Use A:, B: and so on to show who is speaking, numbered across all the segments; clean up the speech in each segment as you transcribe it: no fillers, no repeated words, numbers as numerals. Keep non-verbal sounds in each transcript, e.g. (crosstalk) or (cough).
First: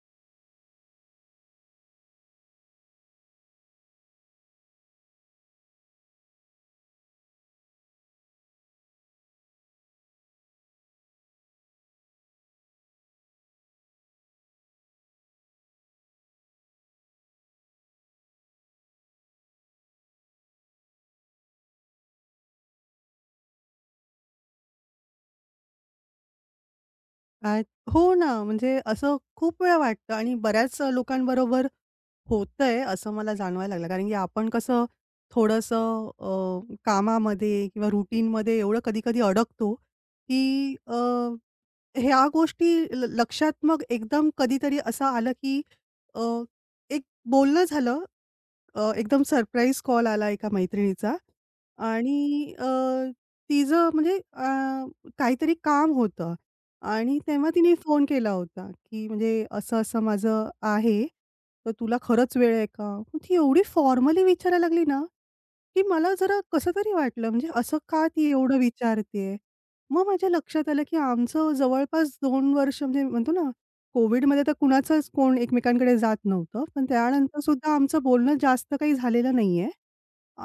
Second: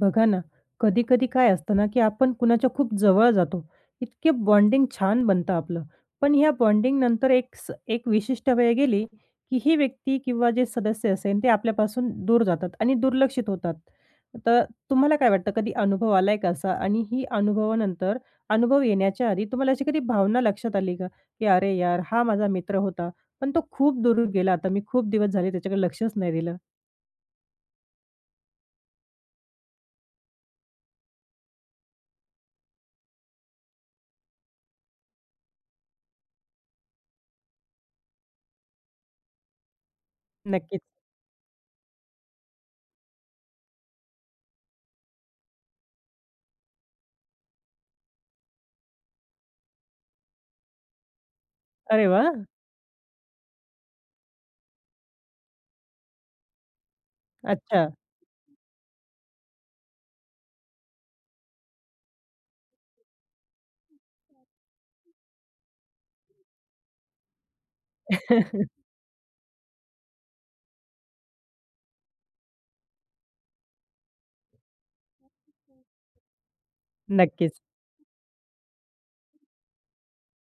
A: बघा ना, कधी-कधी काय असतं ना, की आपण कुणाच्या खूप जवळ जातो. इतके बॉन्डिंग छान बनतं आपलं. पण ह्या बॉन्डिंगनंतर एक विशिष्ट वेळ गेली, की ही व्यक्ती किंवा जे सदस्य असेल ते आपल्यापासून दूर जातात आणि दुर्लक्षित होतात. तर तुम्हाला काय वाटतं कधी अनुभव आलाय का असा? आणि ही अनुभवानंतर अनुभव येण्याच्या आधी तुम्हाला अशी कधी भावना लक्षात आली का? की "अरे यार, हा माझा मित्र होता, पण तो खूप दूर गेला आता. मी खूप दिवस झाले त्याच्याकडे लक्षच नाही दिलं."
B: आ, हो ना, म्हणजे असं खूप वेळा वाटतं आणि बऱ्याच लोकांबरोबर होतंय असं मला जाणवायला लागलं. कारण की आपण कसं थोडंसं कामामध्ये किंवा रुटीनमध्ये एवढं कधी-कधी अडकतो, की
A: नक्कीच.
B: ह्या गोष्टी लक्षात मग एकदम कधीतरी असं आलं, की अ, एक बोलणं झालं, एकदम सरप्राईज कॉल आला एका मैत्रिणीचा.
A: अरे वाह!
B: आणि तिचं म्हणजे काहीतरी काम होतं आणि तेव्हा तिने
A: अच्छा.
B: फोन केला होता, की म्हणजे असं-असं माझं आहे, तर तुला खरंच वेळ आहे का? मग ती एवढी फॉर्मली विचारायला लागली ना, की मला जरा कसंतरी वाटलं, म्हणजे असं का ती एवढं
A: (laughs)
B: विचारतीये? मग माझ्या लक्षात आलं, की आमचं जवळपास 2 वर्ष म्हणजे म्हणतो ना, कोव्हिडमध्ये तर कुणाचंच कोण एकमेकांकडे जात नव्हतं. पण त्यानंतर
A: नक्कीच.
B: सुद्धा आमचं बोलणं जास्त काही झालेलं नाहीये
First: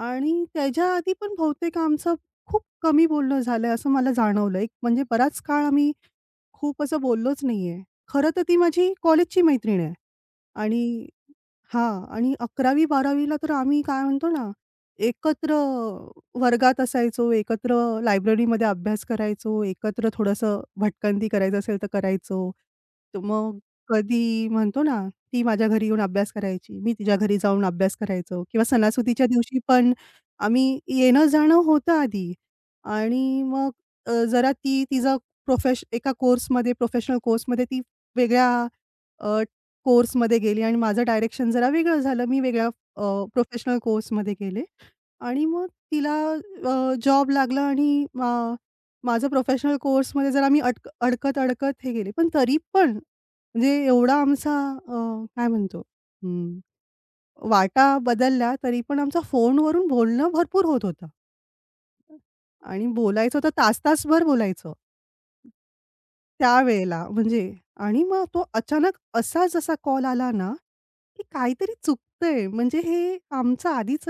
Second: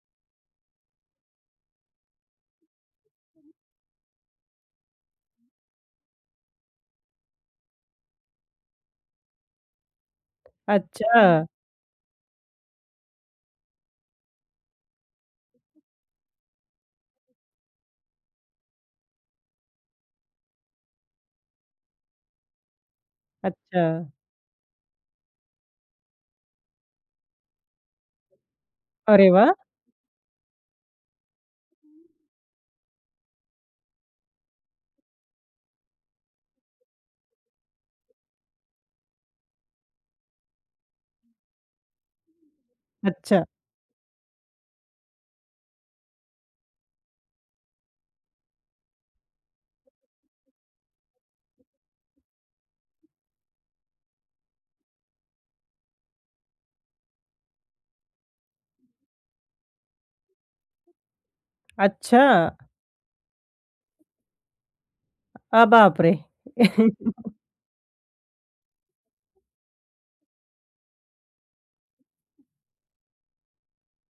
B: आणि त्याच्या आधी पण बहुतेक आमचं खूप कमी बोलणं झालंय असं मला जाणवलं. एक म्हणजे बराच काळ आम्ही खूप असं बोललोच नाहीये. खरं तर ती माझी कॉलेजची मैत्रीण आहे आणि
A: अच्छा,
B: हां. आणि 11वी-12वी ला तर आम्ही काय म्हणतो ना, एकत्र वर्गात असायचो, एकत्र लायब्ररीमध्ये अभ्यास करायचो, एकत्र थोडंसं भटकंती करायचं असेल तर करायचो. तर मग
A: अच्छा.
B: कधी म्हणतो ना, ती माझ्या घरी येऊन अभ्यास करायची, मी तिच्या घरी जाऊन अभ्यास करायचो किंवा सणासुदीच्या
A: अरे वाह!
B: दिवशी पण आम्ही येणं-जाणं होतं आधी. आणि मग जरा ती तिचा एका कोर्समध्ये प्रोफेशनल कोर्समध्ये ती वेगळ्या अ, कोर्समध्ये गेली आणि माझं डायरेक्शन जरा वेगळं झालं. मी वेगळ्या
A: अच्छा,
B: प्रोफेशनल कोर्समध्ये गेले आणि मग तिला जॉब लागला आणि माझं प्रोफेशनल कोर्समध्ये जरा मी अडकत-अडकत हे गेले. पण तरी पण म्हणजे एवढा आमचा, काय म्हणतो, अं, वाटा बदलला तरी पण आमचं फोनवरून बोलणं भरपूर होत होतं.
A: अच्छा.
B: आणि बोलायचं तर तास-तासभर बोलायचो
A: बापरे!
B: त्यावेळेला.
A: (laughs)
B: म्हणजे आणि मग तो अचानक असा जसा कॉल आला ना, की काहीतरी चुकतंय, म्हणजे हे आमचं आधीच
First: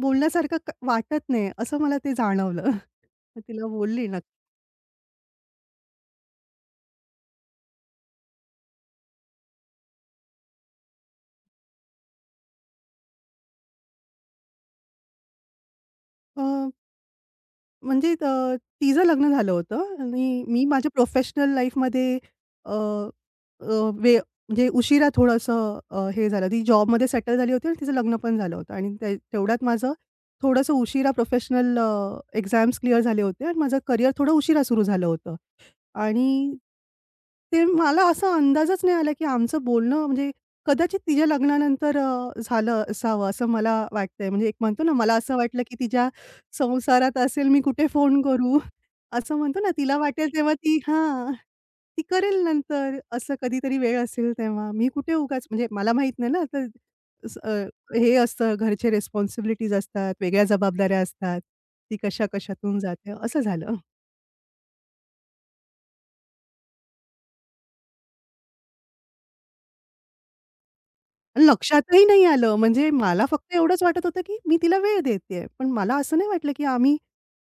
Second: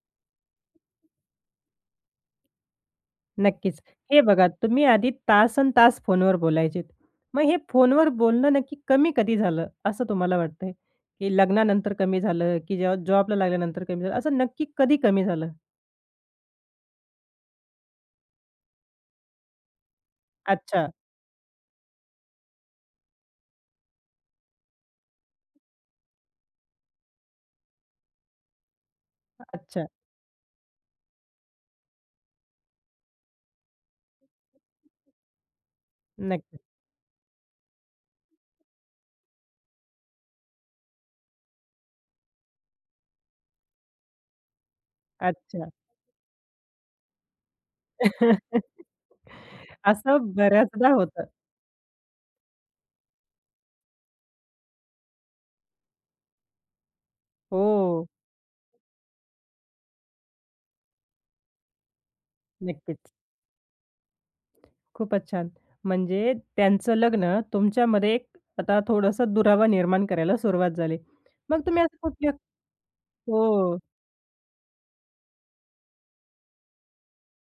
B: बोलण्यासारखं वाटत नाही, असं मला ते जाणवलं. (laughs) मग तिला
A: नक्कीच.
B: बोलली ना,
A: हे बघा तुम्ही आधी तासनतास फोनवर बोलायचेत. मग हे फोनवर बोलणं नक्की कमी कधी झालं, असं तुम्हाला वाटतंय? की लग्नानंतर कमी झालं, की जेव्हा जॉबला लागल्यानंतर कमी झालं, असं नक्की कधी कमी झालं?
B: "अ, म्हणजे तिचं लग्न झालं होतं आणि मी
A: अच्छा,
B: माझ्या प्रोफेशनल लाईफमध्ये अ, अ, वे म्हणजे उशिरा थोडंसं हे झालं. ती जॉबमध्ये सेटल झाली होती आणि तिचं लग्न पण झालं होतं आणि ते तेवढ्यात
A: अच्छा.
B: माझं थोडंसं उशिरा प्रोफेशनल एक्झाम्स क्लिअर झाले होते आणि माझं करियर थोडं उशिरा सुरू झालं होतं. आणि
A: नक्कीच.
B: ते मला असा अंदाजच नाही आला, की आमचं बोलणं म्हणजे कदाचित तिच्या लग्नानंतर झालं असावं, असं मला वाटतंय. म्हणजे एक म्हणतो ना, मला असं वाटलं,
A: अच्छा.
B: की तिच्या संसारात असेल, मी कुठे फोन करू?
A: (laughs)
B: असं म्हणतो ना, तिला
A: असं
B: वाटेल तेव्हा ती,
A: बऱ्याचदा होतं.
B: हां, ती करेल नंतर. असं कधीतरी वेळ असेल तेव्हा. मी कुठे उगाच, म्हणजे मला माहीत नाही ना, तर स अ,
A: हो,
B: हे असतं, घरचे रिस्पॉन्सिबिलिटीज असतात, वेगळ्या जबाबदाऱ्या असतात. ती कशा-कशातून
A: नक्कीच.
B: जाते, असं झालं.
A: खूपच छान. म्हणजे त्यांचं लग्न तुमच्यामध्ये एक आता थोडंसं दुरावा निर्माण करायला सुरुवात झाली. मग तुम्ही असं
B: लक्षातही नाही
A: कुठल्या
B: आलं. म्हणजे मला फक्त
A: हो.
B: एवढंच वाटत होतं, की मी तिला वेळ देतेय. पण मला असं नाही वाटलं, की आम्ही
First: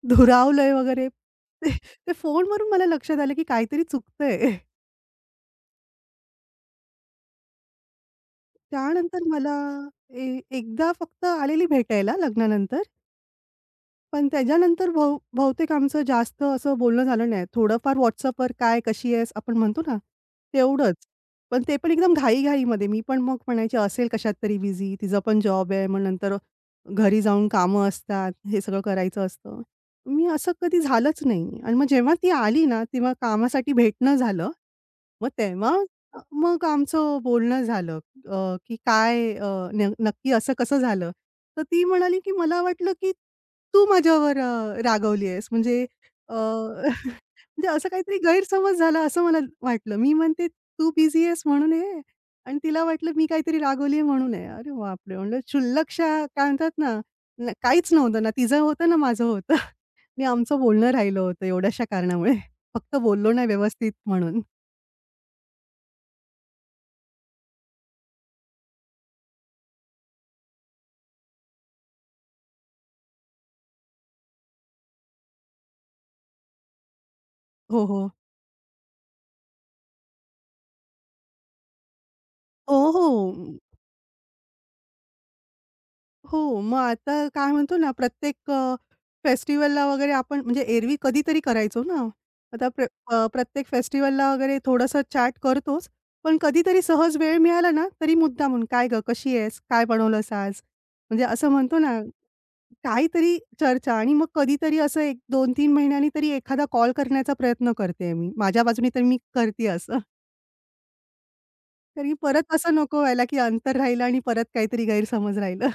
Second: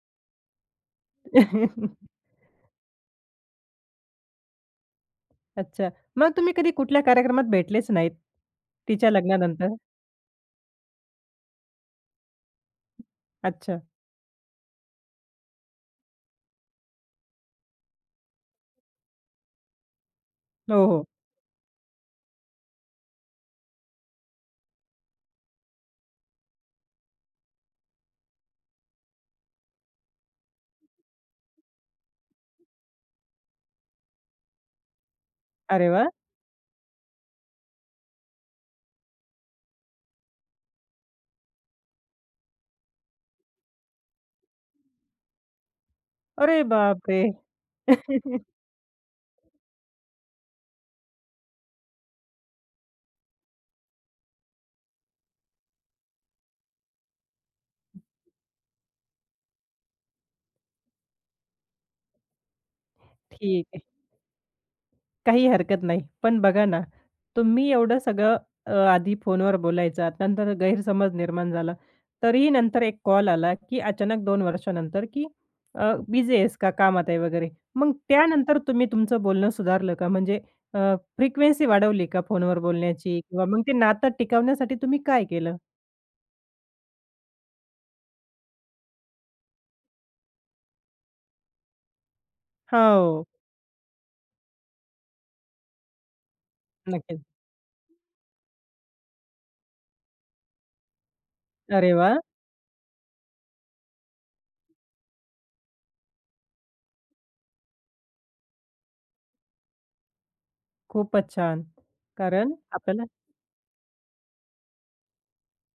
B: दुरावलोय वगैरे. ते
A: (laughs)
B: ते फोनवरून मला लक्षात आलं, की काहीतरी चुकतंय.
A: अच्छा. मग तुम्ही कधी कुठल्या कार्यक्रमात भेटलेच नाहीत? तिच्या
B: त्यानंतर मला
A: लग्नानंतर?
B: ए एकदा फक्त आलेली भेटायला लग्नानंतर.
A: अच्छा.
B: पण त्याच्यानंतर बहुतेक आमचं जास्त असं बोलणं झालं नाही. थोडंफार WhatsAppवर, काय, कशी आहेस? आपण म्हणतो ना,
A: हो,
B: तेवढंच.
A: हो.
B: पण ते पण एकदम घाई-घाईमध्ये. मी पण मग म्हणायची असेल कशात तरी बिझी. तिचा पण जॉब आहे. मग नंतर घरी जाऊन कामं असतात, हे सगळं करायचं असतं. मी असं कधी झालंच नाही आणि मग जेव्हा ती आली ना, तेव्हा कामासाठी भेटणं झालं. मग तेव्हा
A: अरे वाह!
B: मग आमचं बोलणं झालं, की काय, नक्की असं कसं झालं? तर ती म्हणाली, की "मला वाटलं की तू माझ्यावर रागवली आहेस." म्हणजे अ
A: अरे
B: म्हणजे
A: बापरे!
B: असं काहीतरी
A: (laughs)
B: गैरसमज झाला असं मला वाटलं. मी म्हणते, "तू बिझी आहेस म्हणून हे." आणि तिला वाटलं मी काहीतरी रागवली म्हणून आहे. अरे बापरे! म्हणलं क्षुल्लकशा काय म्हणतात ना, काहीच नव्हतं ना, तिचं होतं ना, माझं होतं. (laughs) आणि आमचं बोलणं राहिलं होतं एवढ्याशा कारणामुळे. फक्त बोललो नाही
A: ठीक आहे.
B: व्यवस्थित म्हणून.
A: काही हरकत नाही. पण बघा ना, तुम्ही एवढं सगळं आधी फोनवर बोलायचात, नंतर गैरसमज निर्माण झाला. तरीही नंतर एक कॉल आला, की अचानक 2 वर्षानंतर, की बिझी आहेस का? कामात आहे वगैरे.
B: हो,
A: मग
B: हो.
A: त्यानंतर तुम्ही तुमचं बोलणं सुधारलं का? म्हणजे फ्रिक्वेन्सी वाढवली का फोनवर
B: हो, हो.
A: बोलण्याची? किंवा मग ते नातं टिकवण्यासाठी तुम्ही काय केलं?
B: हो, मग आता काय म्हणतो ना, प्रत्येक फेस्टिव्हलला वगैरे आपण म्हणजे एरवी कधीतरी करायचो ना. आता
A: हो,
B: प्रत्येक फेस्टिव्हलला वगैरे थोडंसं चॅट करतोच. पण कधीतरी सहज
A: नक्कीच.
B: वेळ मिळाला ना, तरी मुद्दामून, "काय गं, कशी आहेस? काय बनवलंस आज?" म्हणजे असं म्हणतो
A: अरे
B: ना,
A: वाह!
B: काहीतरी चर्चा. आणि मग कधीतरी असं 1, 2, 3 महिन्यांनी तरी एखादा कॉल करण्याचा प्रयत्न करते मी. माझ्या बाजूने तर मी करते असं.
A: खूपच छान.
B: तरी
A: कारण
B: परत असं नको
A: आपल्याला
B: व्हायला, की अंतर राहिलं आणि परत काहीतरी गैरसमज राहिलं.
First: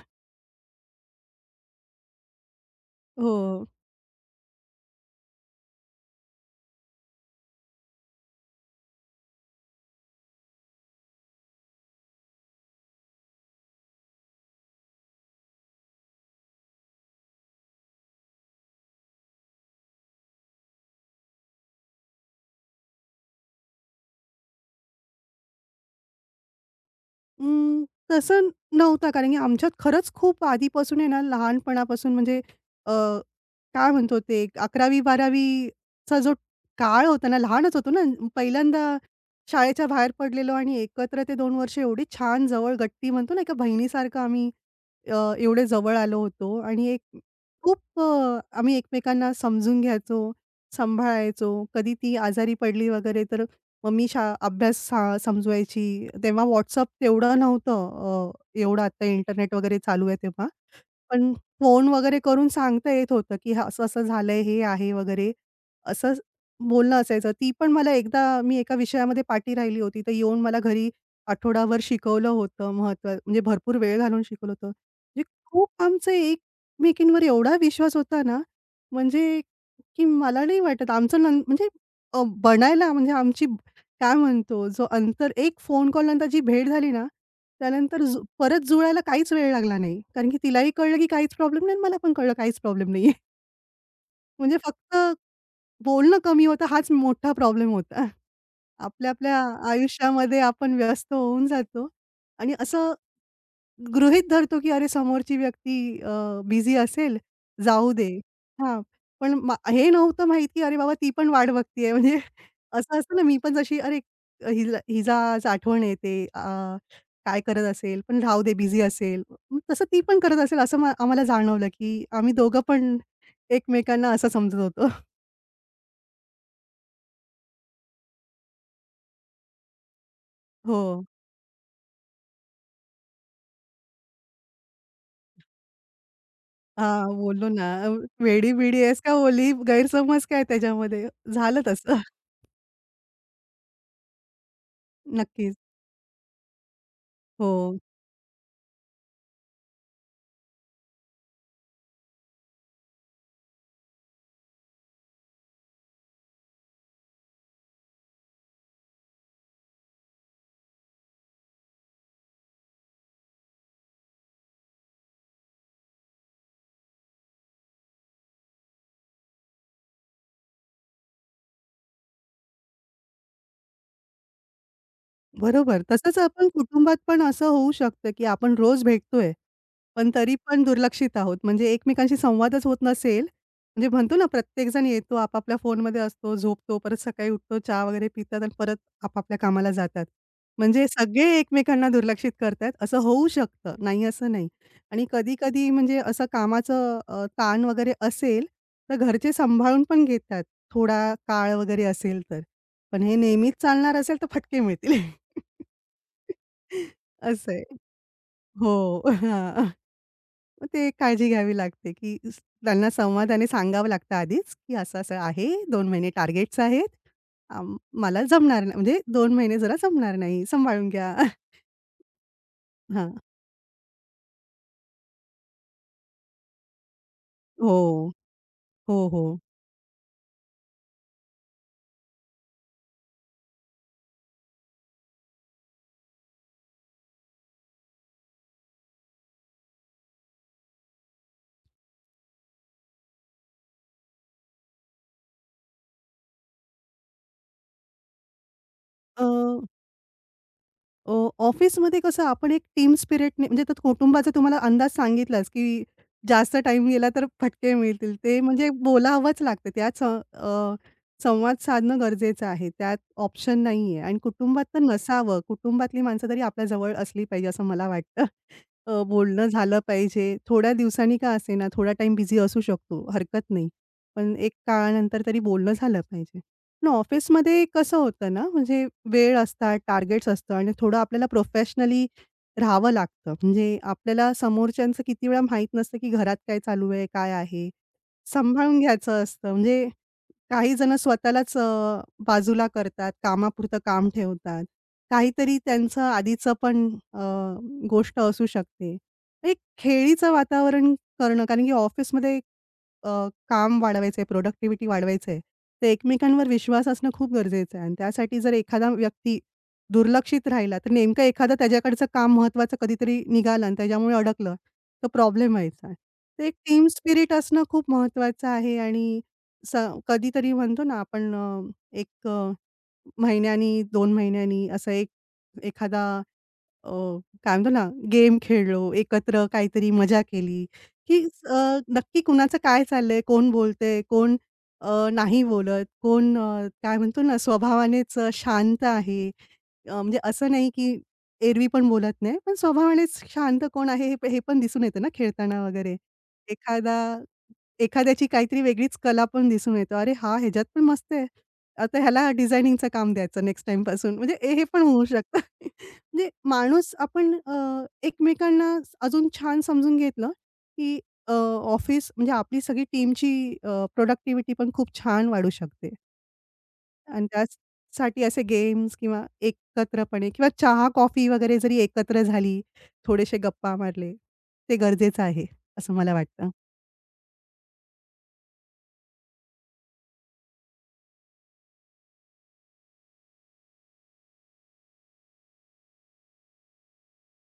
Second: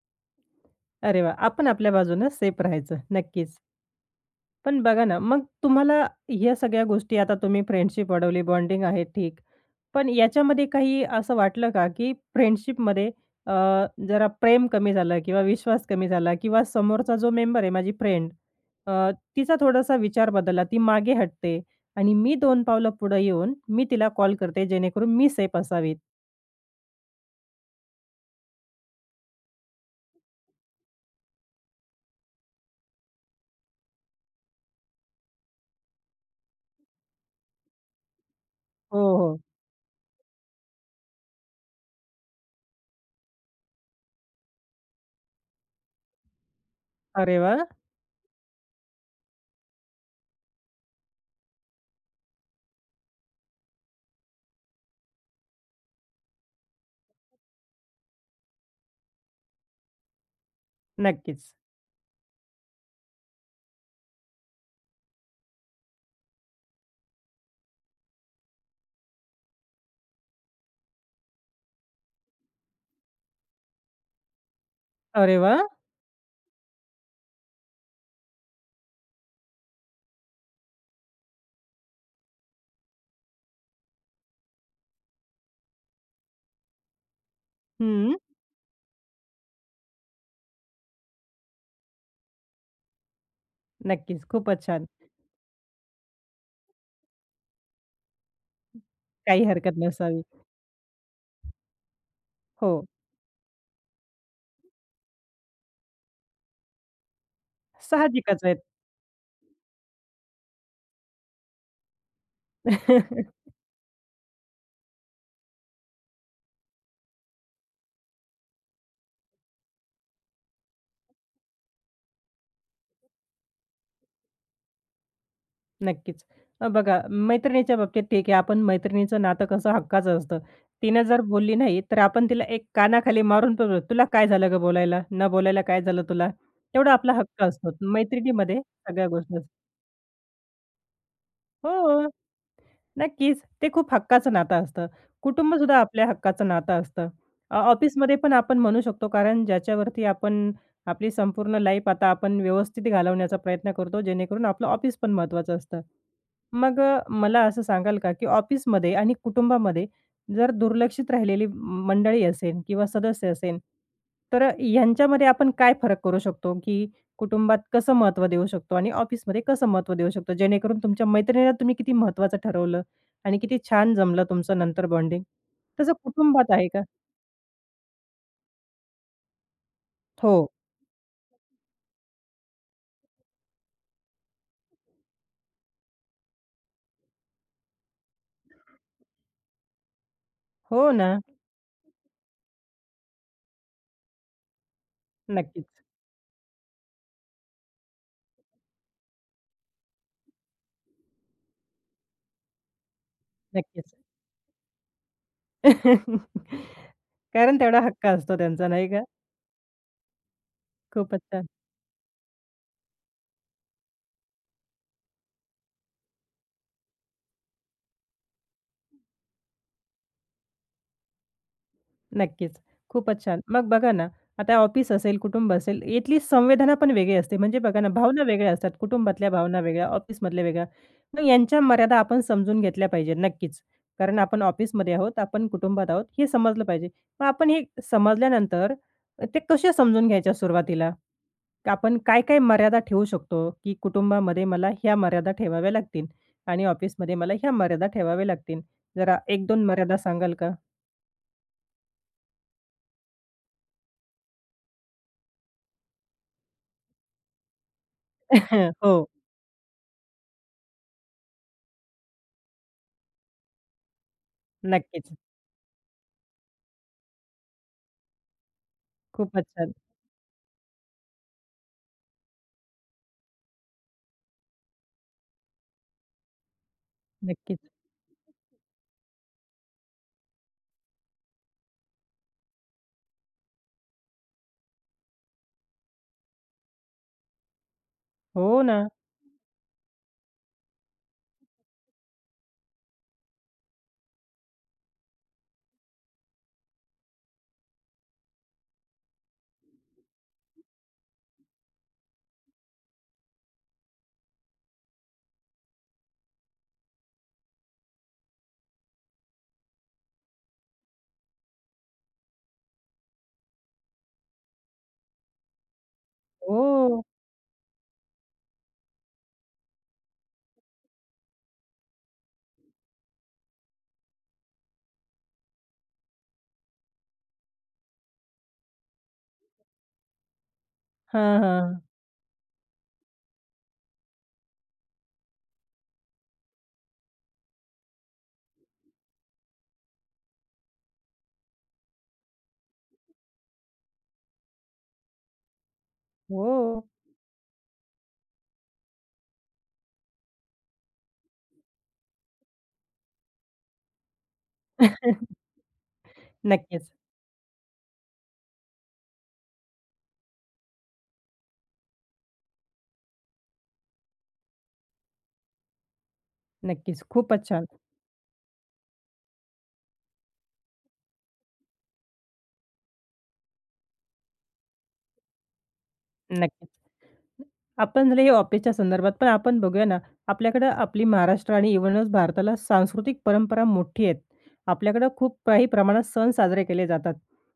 A: अरे वाह! आपण आपल्या बाजूनं सेफ राहायचं. नक्कीच.
B: हो.
A: पण बघा ना, मग तुम्हाला ह्या सगळ्या गोष्टी आता तुम्ही फ्रेंडशिप वाढवली, बॉन्डिंग आहे ठीक. पण याच्यामध्ये काही असं वाटलं का, की फ्रेंडशिपमध्ये अ, जरा प्रेम कमी झालं किंवा विश्वास कमी झाला किंवा समोरचा जो मेंबर आहे माझी फ्रेंड तिचा थोडासा विचार बदलला, ती मागे हटते आणि मी 2 पावलं पुढे येऊन मी तिला कॉल करते जेणेकरून मी सेफ असावी.
B: अं, तसं नव्हता, कारण की आमच्यात खरंच खूप आधीपासून आहे ना, लहानपणापासून. म्हणजे अ, काय म्हणतो, ते अकरावी 12वी चा जो काळ होता ना, लहानच होतो ना,
A: हो,
B: पहिल्यांदा
A: हो.
B: शाळेच्या बाहेर पडलेलो आणि एकत्र ते 2 वर्ष एवढी छान जवळ गट्टी म्हणतो ना, एका बहिणीसारखं आम्ही एवढे जवळ आलो होतो. आणि एक
A: अरे वाह!
B: खूप, आम्ही एकमेकांना समजून घ्यायचो, सांभाळायचो. कधी ती आजारी पडली वगैरे तर मग मी अभ्यास समजवायची. तेव्हा WhatsApp तेवढं नव्हतं, एवढं आता इंटरनेट वगैरे चालू आहे तेव्हा. पण
A: नक्कीच.
B: फोन वगैरे करून सांगता येत होतं, की असं-असं झालंय, हे आहे वगैरे. असं बोलणं असायचं. ती पण मला एकदा मी एका विषयामध्ये पाठी राहिली होती, तर येऊन मला घरी आठवडाभर शिकवलं होतं, महत्त्व म्हणजे भरपूर वेळ घालून शिकवलं होतं. म्हणजे
A: अरे वाह!
B: खूप आमचा एकमेकींवर एवढा विश्वास होता ना, म्हणजे की मला नाही वाटत आमचं नं, म्हणजे बनायला, म्हणजे आमची काय म्हणतो, जो अंतर एक फोन कॉलनंतर जी भेट झाली ना, त्यानंतर
A: हं.
B: परत जुळायला काहीच वेळ लागला नाही. कारण की तिलाही कळलं की काहीच प्रॉब्लेम नाही आणि मला पण कळलं काहीच प्रॉब्लेम नाहीये. (laughs)
A: नक्कीच.
B: म्हणजे
A: खूपच छान.
B: फक्त बोलणं कमी होतं हाच मोठा प्रॉब्लेम होता. आपल्या आपल्या
A: काही हरकत नसावी.
B: आयुष्यामध्ये आपण व्यस्त होऊन जातो आणि
A: हो,
B: असं गृहीत धरतो, की अरे समोरची व्यक्ती बिझी असेल, जाऊ दे.
A: साहजिकच आहेत.
B: हां, पण हे नव्हतं माहीत, की अरे बाबा ती पण वाट बघतीये. (laughs) म्हणजे असं असतं ना, मी
A: (laughs)
B: पण जशी, अरे हिला हिला आज आठवण येते, काय करत असेल, पण राहू दे बिझी असेल. मग तसं ती पण करत असेल असं आम्हाला जाणवलं, की आम्ही दोघं पण एकमेकांना असं समजत होतो. (laughs)
A: नक्कीच. बघा मैत्रिणीच्या बाबतीत ठीक आहे, आपण मैत्रिणीचं नातं कसं हक्काचं असतं.
B: हो.
A: तिनं जर बोलली नाही, तर आपण तिला एक कानाखाली मारून पण बोलू, "तुला काय झालं गं बोलायला? न बोलायला काय झालं तुला?" तेवढा
B: हां,
A: आपला हक्क
B: बोललो ना,
A: असतो. मैत्रिणीमध्ये
B: वेडी-बिडी आहेस
A: सगळ्या
B: का,
A: गोष्टी असतात.
B: ओली? गैरसमज काय त्याच्यामध्ये? झालं तसं.
A: हो,
B: (laughs)
A: नक्कीच. ते खूप हक्काचं नातं असतं.
B: नक्कीच.
A: कुटुंबसुद्धा आपल्या हक्काचं नातं असतं.
B: हो.
A: ऑफिसमध्ये पण आपण म्हणू शकतो, कारण ज्याच्यावरती आपण आपली संपूर्ण लाईफ आता आपण व्यवस्थित घालवण्याचा प्रयत्न करतो, जेणेकरून आपलं ऑफिस पण महत्त्वाचं असतं. मग मला असं सांगाल का, की ऑफिसमध्ये आणि कुटुंबामध्ये जर दुर्लक्षित राहिलेली मंडळी असेल किंवा सदस्य असेल, तर ह्यांच्यामध्ये आपण काय फरक करू शकतो, की कुटुंबात कसं महत्त्व देऊ शकतो आणि ऑफिसमध्ये कसं महत्त्व देऊ शकतो? जेणेकरून तुमच्या मैत्रिणीला तुम्ही किती महत्त्वाचं ठरवलं आणि किती छान जमलं तुमचं नंतर बॉन्डिंग.
B: बरोबर.
A: तसं
B: तसंच आपण
A: कुटुंबात आहे का?
B: कुटुंबात पण असं होऊ शकतं, की आपण रोज भेटतोय, पण
A: हो.
B: तरी पण दुर्लक्षित आहोत. म्हणजे एकमेकांशी संवादच होत नसेल, म्हणजे म्हणतो ना, प्रत्येकजण येतो, आपापल्या फोनमध्ये असतो, झोपतो, परत सकाळी उठतो, चहा वगैरे पितात आणि परत आपापल्या कामाला जातात. म्हणजे
A: हो ना.
B: सगळे एकमेकांना दुर्लक्षित करतायत असं होऊ शकतं, नाही असं नाही. आणि
A: नक्कीच,
B: कधी-कधी म्हणजे असं कामाचं ताण वगैरे असेल, तर घरचे सांभाळून पण घेतात, थोडा काळ वगैरे असेल तर. पण हे नेहमीच
A: नक्कीच.
B: चालणार असेल तर फटके मिळतील.
A: (laughs)
B: असं
A: कारण
B: आहे.
A: तेवढा हक्क असतो त्यांचा
B: हो.
A: नाही का?
B: हां. मग ते
A: खूपच
B: काळजी
A: छान.
B: घ्यावी लागते, की त्यांना संवादाने सांगावं लागतं आधीच, की असं-असं आहे, 2 महिने टार्गेट्स आहेत. अ, मला जमणार नाही, म्हणजे 2 महिने जरा जमणार नाही, सांभाळून घ्या.
A: नक्कीच.
B: हां.
A: खूपच छान. मग बघा ना, आता ऑफिस असेल, कुटुंब असेल, यातली संवेदना पण वेगळी असते. म्हणजे
B: हो.
A: बघा ना, भावना वेगळ्या असतात.
B: हो, हो.
A: कुटुंबातल्या भावना वेगळ्या, ऑफिसमधल्या वेगळ्या. मग यांच्या मर्यादा आपण समजून घेतल्या पाहिजेत नक्कीच. कारण आपण ऑफिसमध्ये आहोत, आपण कुटुंबात आहोत, हे समजलं पाहिजे. मग आपण हे समजल्यानंतर ते कशा समजून घ्यायच्या सुरुवातीला? की आपण काय-काय मर्यादा ठेवू शकतो, की कुटुंबामध्ये मला ह्या मर्यादा ठेवाव्या लागतील आणि ऑफिसमध्ये मला ह्या मर्यादा ठेवाव्या लागतील. जरा
B: अ
A: 1-2 मर्यादा सांगाल का?
B: अ, ऑफिसमध्ये कसं आपण एक टीम स्पिरिटने, म्हणजे त्यात कुटुंबाचा तुम्हाला अंदाज सांगितलाच, की जास्त टाइम गेला तर फटके मिळतील. ते म्हणजे
A: (laughs) हो,
B: बोलावंच लागतं. त्यात संवाद साधणं गरजेचं आहे. त्यात ऑप्शन नाहीये. आणि कुटुंबात तर
A: नक्कीच.
B: नसावं. कुटुंबातली माणसं तरी आपल्या जवळ असली पाहिजे असं मला वाटतं.
A: खूपच
B: बोलणं
A: छान.
B: झालं पाहिजे. थोड्या दिवसांनी का असेना, थोडा टाईम बिझी असू शकतो, हरकत नाही. पण एक काळानंतर तरी बोलणं झालं पाहिजे. पण
A: नक्कीच.
B: ऑफिसमध्ये कसं होतं ना, म्हणजे वेळ असतात, टार्गेट्स असतं आणि थोडं आपल्याला प्रोफेशनली राहावं लागतं. म्हणजे आपल्याला समोरच्यांचं किती वेळा माहीत नसतं, की घरात काय चालू आहे, काय आहे?
A: हो
B: सांभाळून
A: ना.
B: घ्यायचं असतं. म्हणजे काही जण स्वतःलाच बाजूला करतात, कामापुरतं काम ठेवतात. काहीतरी त्यांचं आधीचं पण अ, गोष्ट असू शकते. एक खेळीचं वातावरण करणं, कारण की ऑफिसमध्ये अ, काम वाढवायचंय, प्रोडक्टिव्हिटी वाढवायचंय, तर एकमेकांवर विश्वास असणं खूप गरजेचं आहे. आणि त्यासाठी जर एखादा व्यक्ती दुर्लक्षित राहिला, तर नेमकं एखादं त्याच्याकडचं काम महत्त्वाचं कधीतरी निघालं आणि त्याच्यामुळे अडकलं, तर प्रॉब्लेम व्हायचा. तर एक टीम
A: हो.
B: स्पिरिट असणं खूप महत्त्वाचं आहे. आणि स कधीतरी म्हणतो ना आपण, एक महिन्यानी, 2 महिन्यांनी असं एक एखादा, अ, काय म्हणतो ना, गेम खेळलो, एकत्र काहीतरी मजा केली, की
A: हां,
B: अ,
A: हां.
B: नक्की कुणाचं काय चाललंय, कोण बोलतंय, कोण नाही बोलत, कोण, काय म्हणतो ना, स्वभावानेच शांत आहे. म्हणजे असं नाही की एरवी पण बोलत नाही, पण स्वभावानेच शांत कोण आहे, हे हे पण दिसून येतं ना खेळताना वगैरे.
A: हो.
B: एखादा एखाद्याची काहीतरी वेगळीच कला पण दिसून येतो. अरे, हा ह्याच्यात पण मस्त आहे. आता ह्याला डिझायनिंगचं काम द्यायचं नेक्स्ट टाईमपासून. म्हणजे ए हे पण होऊ शकतं. (laughs) म्हणजे
A: नक्कीच,
B: माणूस आपण, एकमेकांना अजून छान समजून घेतलं, की ऑफिस म्हणजे आपली सगळी टीमची प्रोडक्टिव्हिटी पण खूप छान वाढू शकते.
A: नक्कीच.
B: आणि
A: खूपच छान.
B: त्याचसाठी असे गेम्स किंवा एकत्रपणे किंवा चहा, कॉफी वगैरे जरी एकत्र झाली, थोडेसे गप्पा मारले, ते गरजेचं आहे, असं मला वाटतं.
A: नक्कीच. आपण झालं हे ऑफिसच्या संदर्भात, पण आपण बघूया ना, आपल्याकडं आपली महाराष्ट्र आणि इव्हनच भारताला सांस्कृतिक परंपरा मोठी आहेत. आपल्याकडं खूप काही प्रमाणात सण साजरे केले जातात.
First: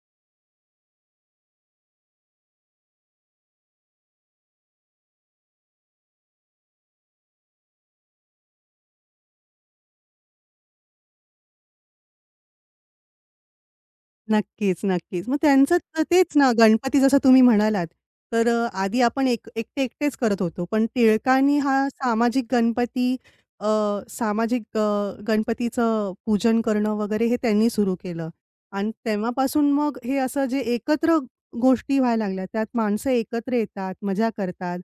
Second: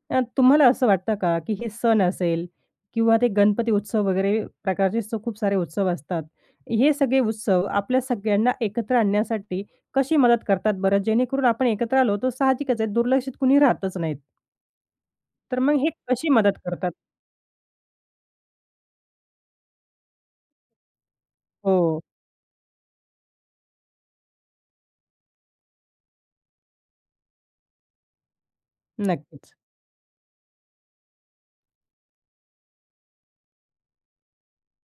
A: तुम्हाला असं वाटतं का, की हे सण असेल किंवा ते गणपती उत्सव वगैरे प्रकारचे खूप सारे उत्सव असतात. हे सगळे उत्सव आपल्या सगळ्यांना एकत्र आणण्यासाठी कशी मदत करतात बरं? जेणेकरून आपण एकत्र आलो तर साहजिकच आहे, दुर्लक्षित कुणी राहतच नाहीत.
B: नक्कीच, नक्कीच. मग
A: तर मग
B: त्यांचं
A: हे
B: तर
A: कशी
B: तेच ना,
A: मदत करतात?
B: गणपती जसं तुम्ही म्हणालात, तर आधी आपण एक एकटे-एकटेच करत होतो. पण टिळकांनी हा
A: हो,
B: सामाजिक गणपती, अ, सामाजिक गणपतीचं पूजन करणं वगैरे हे त्यांनी सुरू केलं. आणि
A: नक्कीच.
B: तेव्हापासून मग हे असं जे एकत्र गोष्टी व्हायला लागल्या, त्यात माणसं एकत्र येतात, मजा करतात,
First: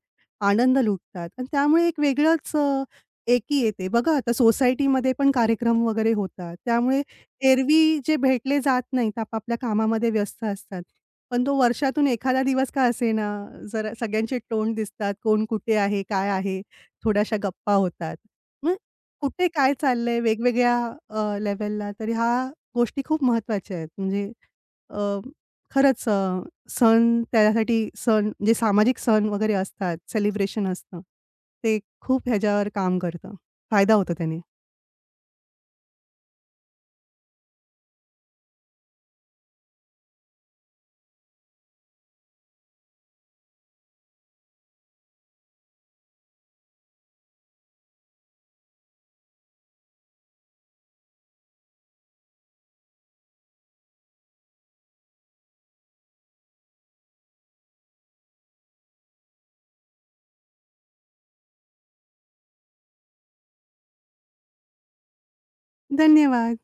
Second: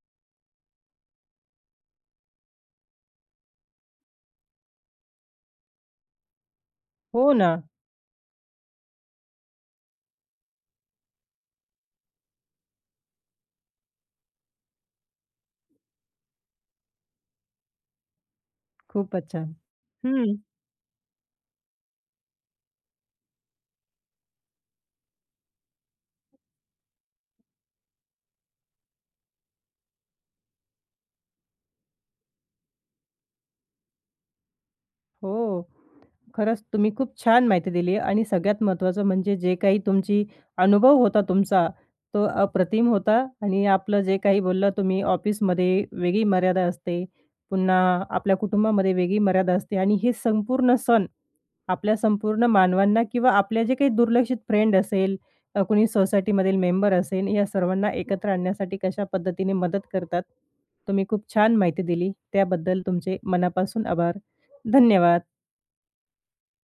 B: आनंद लुटतात आणि त्यामुळे एक वेगळंच एकी येते. बघा आता सोसायटीमध्ये पण कार्यक्रम वगैरे होतात. त्यामुळे
A: हो ना.
B: एरवी जे भेटले जात नाहीत, आपापल्या कामामध्ये व्यस्त असतात. पण तो वर्षातून एखादा दिवस का असेना, जरा सगळ्यांचे तोंड दिसतात. कोण कुठे आहे, काय आहे, थोड्याशा गप्पा होतात. मग
A: खूपच
B: कुठे
A: छान.
B: काय चाललंय वेगवेगळ्या लेव्हलला, तर ह्या गोष्टी खूप महत्त्वाच्या आहेत. म्हणजे अ, खरंच, सण त्यासाठी, सण जे सामाजिक सण वगैरे असतात, सेलिब्रेशन असतं, ते खूप ह्याच्यावर काम करतं. फायदा होतो त्याने.
A: हो. खरंच तुम्ही खूप छान माहिती दिली आणि सगळ्यात महत्त्वाचं म्हणजे जे काही तुमची अनुभव होता तुमचा, तो अप्रतिम होता आणि आपलं जे काही बोलला तुम्ही ऑफिसमध्ये वेगळी मर्यादा असते, पुन्हा आपल्या कुटुंबामध्ये वेगळी मर्यादा असते आणि हे संपूर्ण सण आपल्या संपूर्ण मानवांना किंवा आपल्या जे काही दुर्लक्षित फ्रेंड असेल, कोणी सोसायटीमधील मेंबर असेल, या सर्वांना एकत्र आणण्यासाठी कशा पद्धतीने मदत करतात. तुम्ही खूप छान माहिती दिली. त्याबद्दल तुमचे मनापासून आभार. धन्यवाद.
B: धन्यवाद.